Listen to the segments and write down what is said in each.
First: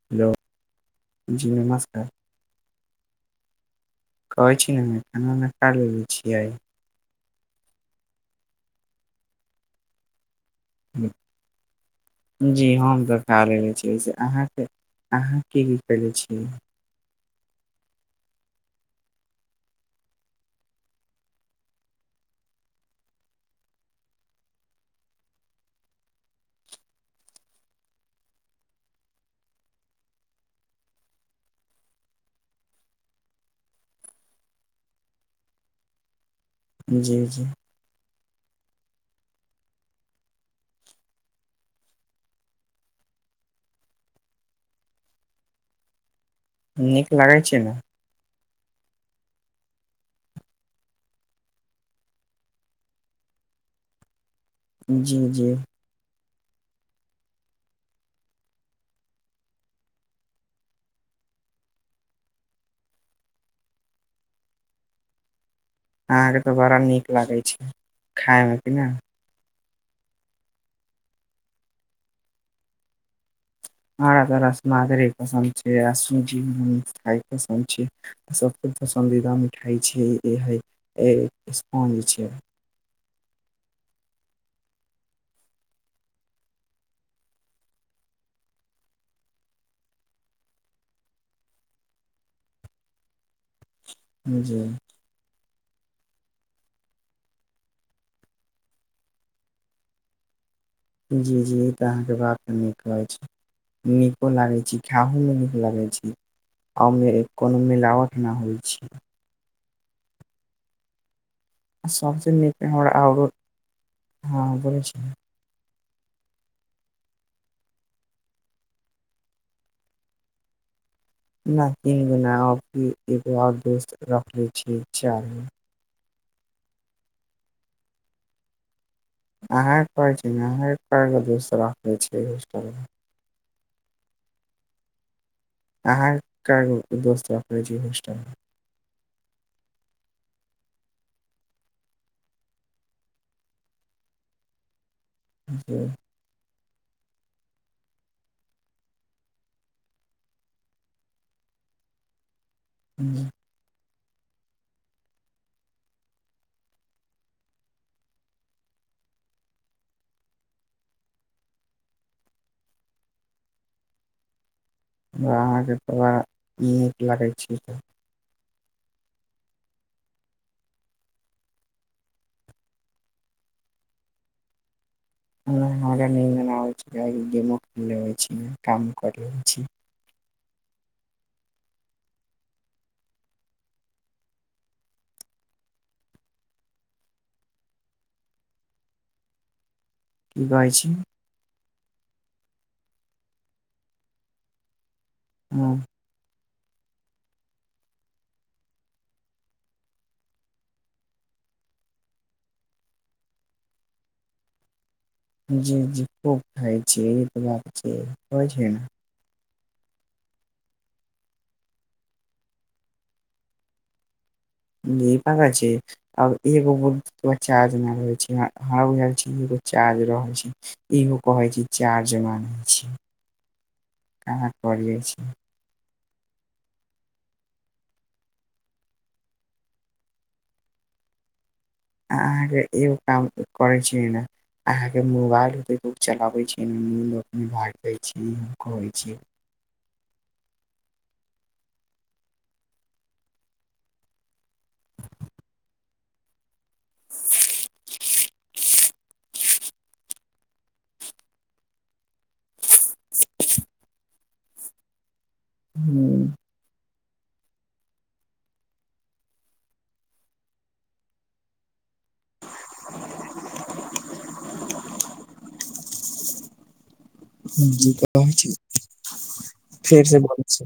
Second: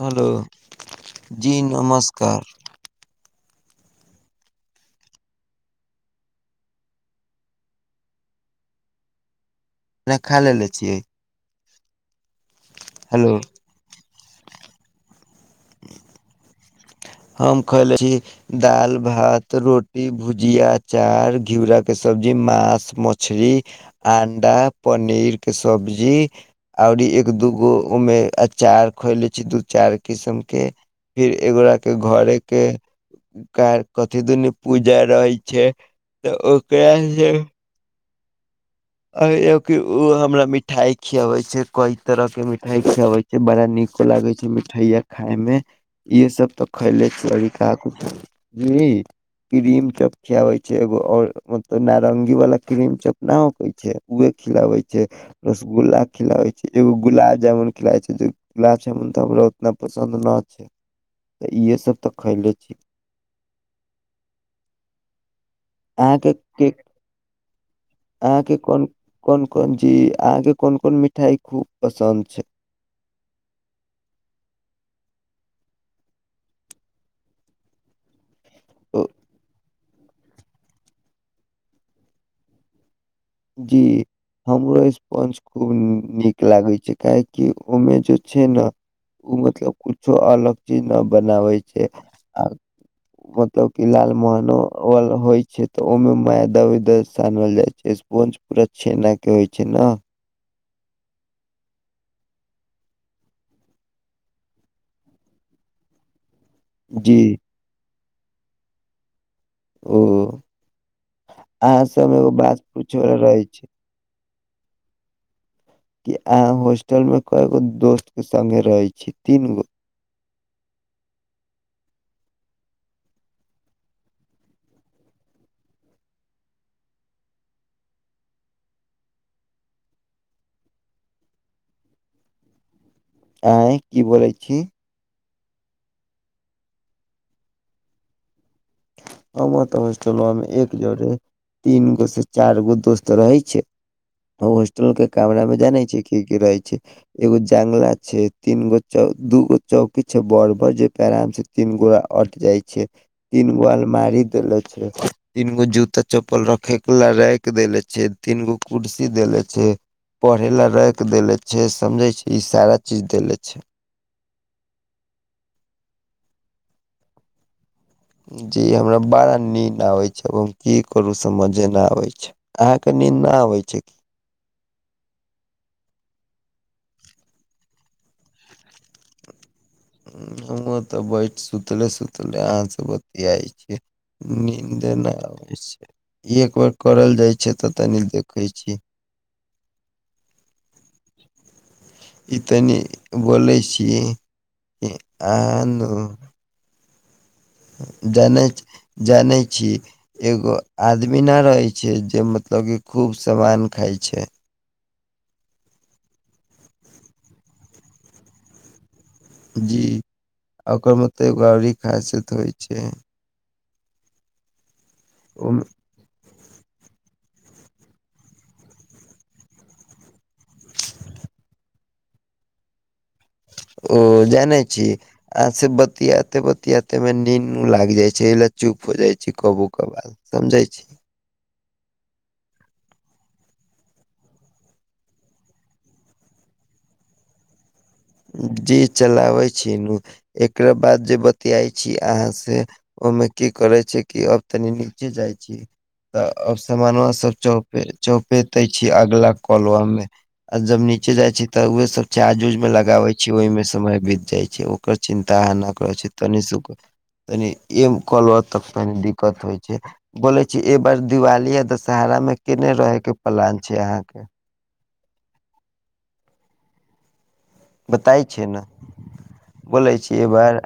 Hello जी नमस्कार। कहै छी न खाना-उना खा लेलेे छियै। खाना खा लेली। जी हम तऽ हेलो खा लेले छिये से अहाँके अहाँ। की-की खेलै छियै। हम खैले छी दाल -भात, रोटी, भुजिया, अचार, घिउरा के सब्जी, मास, मछरी अंडा, पनीर के सब्जी और एक दूगो ओमे अचार खैले छी दू चार किसम के। फिर एगोरा के घरे के काइल कथी दुनौ पूजा रहै छैय तऽ ओकरा जी से जी और एगो की उ हमरा मिठाई खियावे छैय कई तरह के मिठाई खियावे बड़ा नीको लागे छै मिठैया खाय में इहे सब तऽ नीक खैलै छी लागै अभी छै ने कहां कुछ बुझली। क्रीम चॉप खियावे छैय एगो और मतलब नारंगी वाला क्रीम चॉप न होय छै उए खिलाबे छैय, जी जी रसगुल्ला खिलावे एगो गुलाब जामुन खीलाबे छै जे गुलाब जामुन तऽ हमरा उतना पसन्द न छैय। तऽ इहे सब तऽ खैले छी। अहाँके तऽ बड़ा नीक लागै छैय। अहाँ के कोन, कोन-कोन चीज अहा के कोन-कोन मिठाई खूब पसन्द छैय। हमरा तऽ रस मादरे पसन्द छै आ सूजी मीठाए पसन्द छैय। सबसे पसन्दीदा मिठाइ छिय इहे ऐ स्पॉन्ज छैय। जी। हमरो स्पंज खूब नीक लागे छै काहेकि ओमे जे छै नऽ उ मतलब कुछो अलग चीज नऽ बनाबै छै आ मतलब कि लाल मोहनो जी अल होए छै। त ओमे मेयदा-उएदा सानल जाय छैय। स्पंज पूरा छेना के होए छै नऽ। जी जी ई तऽ अहाँके बात नीक लागे छै। नीको लागै छी खैहो मे नीक लागे छी। आ ओमे जी एक कोनो मिलावट न होए छी। ओ अहाँ आ सब सबसे एगो बात पूछलो रहे छी। हाँ बौलै छिय। कि अहा होस्टल में केएगो दोस्त के संगे रहै छी तीन गो। नहि तीन गो नऽ अभी एगो और दोस्त रखले छीयै चार गो। अहा कहै छी न हर तरह के दोस्त सब आबे छैय होस्टल में। आँय की बोलै छी। अहा कैगो दोस्त रखले छियै होस्टल में। हमर तऽ होस्टलवा में एक जोड़ी तीन गो से चार गो दोस्त रहे छै। आ होस्टल के कामरा मे जानै में छी की-की रहै छैय। एगो जांगला छैय, तीन गो चौ, दूगो चौकी छैय बर-बर जे पर आराम से तीन गोरा अट जाय छैय। [unintelligible] तीन गो अलमारी देले छैय। तीन गो जूता-चप्पल रखे केल रैक देले छैय, तीन गो कुर्सी देले छैय। पढ़े ला रैक देले छै, समझे छी ई सारा चीज देले छैय। हमरा अहाँके बेहबार नीक लागै छैय तऽ। जी हमरा बाड़ा नीन्द आबै छैय, अब हम की करू समझे ने आबै छैय। अहाँके नींन्द नऽ आबै छैय कि। नै हमरा निन्द नै आबैये त हम गेमो खेलैय छी कामो करें छी। हमउ तऽ बैठ आ सुतले-सुतले अहाँ सँ बतियाई छी। नीन्दे नहि आबै छै, एक बेर करल जाए छै तऽ तनी देखै छी। की कहै छी। ई तनी बोलै छी अहा हां नु जानै छ जानैय छी। एगो आदमी न रहे छै जे मतलब की खूब समान खाय छैय। जी-जी खूब खाय छै ईहे त बात छै होए छै न। जी ओकर मतलब एगो अरी ई खासियत होए छै। दीपक ओ छी। आब एगो मोबाइल चार्ज नहि रहे छै हमरा बुझाय छै, एगो चार्ज रहै छै। इहो कहै छी चार्ज न होए छै। ओ कहाँ जानै छी। करिये छै से बतियाते-बतियाते में नीन्नो लाग जाय छै, ओहि लेल चुप हो जाय छी कबू कबाल। समझै छी। अ आहाॅं के एगो काम करे छिये ने अहाँके मोबइल खूब चलाबै छिये ने जाय छै ई हम जी कहै छी चलाबै छीनु, एकरा बाद जें बतियाई छी अहाँ सेँ ओहिमे की करे छै कि, अब तनी नीचे जाइ छी। तऽ अब सामनवां सब चौपे-चौपेते छी अगला कलवा मेँ आ जब नीचे जाय छि तऽ ओहे सब चार्ज उर्ज में गाबै छी ओहिमे समय बीत जाइ छै ओकर चिन्ता अहाँ न करै छै हुं तनि कनि एम करब त तनी दिक्कत होइ छै। बोले छी ए बार दिवाली आ दशहरा मेँ केनेय रहे के प्लान छै अहाँके। जी बताइ कहै छै छी न बोलै फेर से छी बोलै एबार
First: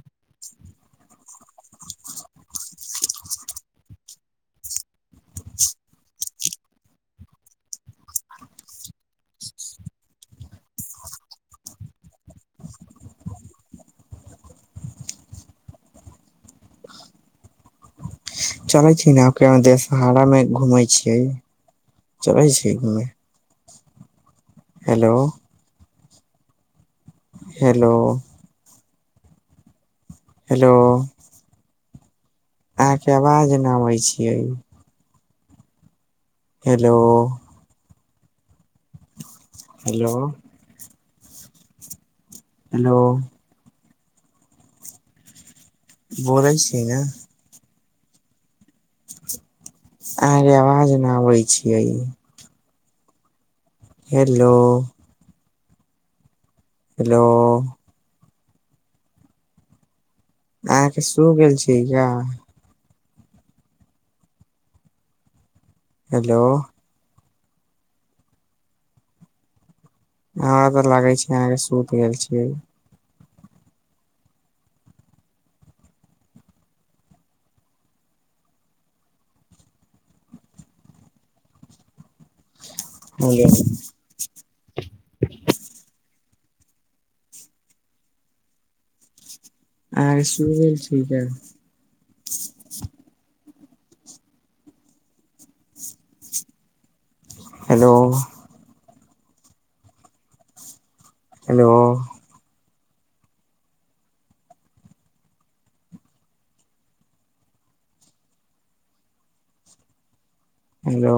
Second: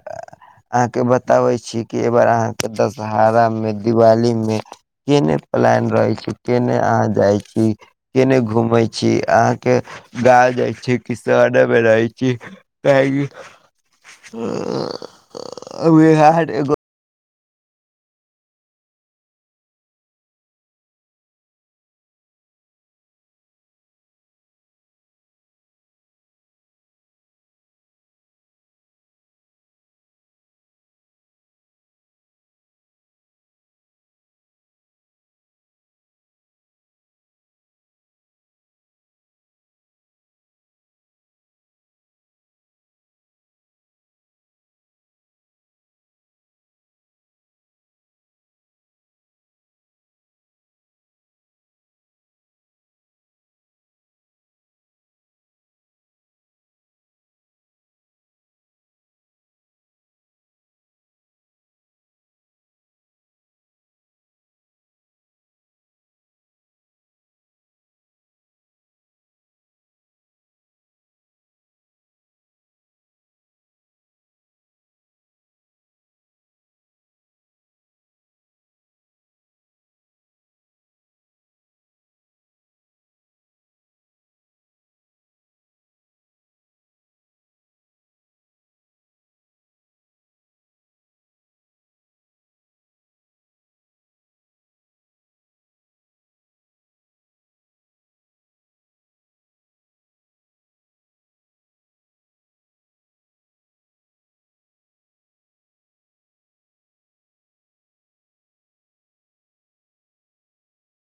अहाँके बताबै छि कि ऐबार अहाँके दशहरामेँ दिवाली में- - केँ नेँ प्लान रहै छै, केँ ने अहाँ जाई छिई। केने घूमै छी अहाँ के गाड अथि कि सौरव में रहे छी कहीँ अ-अ-अ-अ-अ बिहार एवे चले छी न ओकरे में देशहावा में घूमें छी चले छी घूमें हेलो हेलो हेलो अहाँके आवाज न अबे छीये हेलो हेलो हेलो बोलें छी न अहाँके आवाज ना आबे छिये। हेलो हेलो अहाँके सो गेल छी या हेलो हमरा त लागे छै अहाँके सुत गेल छीयै। हेलो अहाँके सूइल गेल छिये का हेलो हेलो हेलो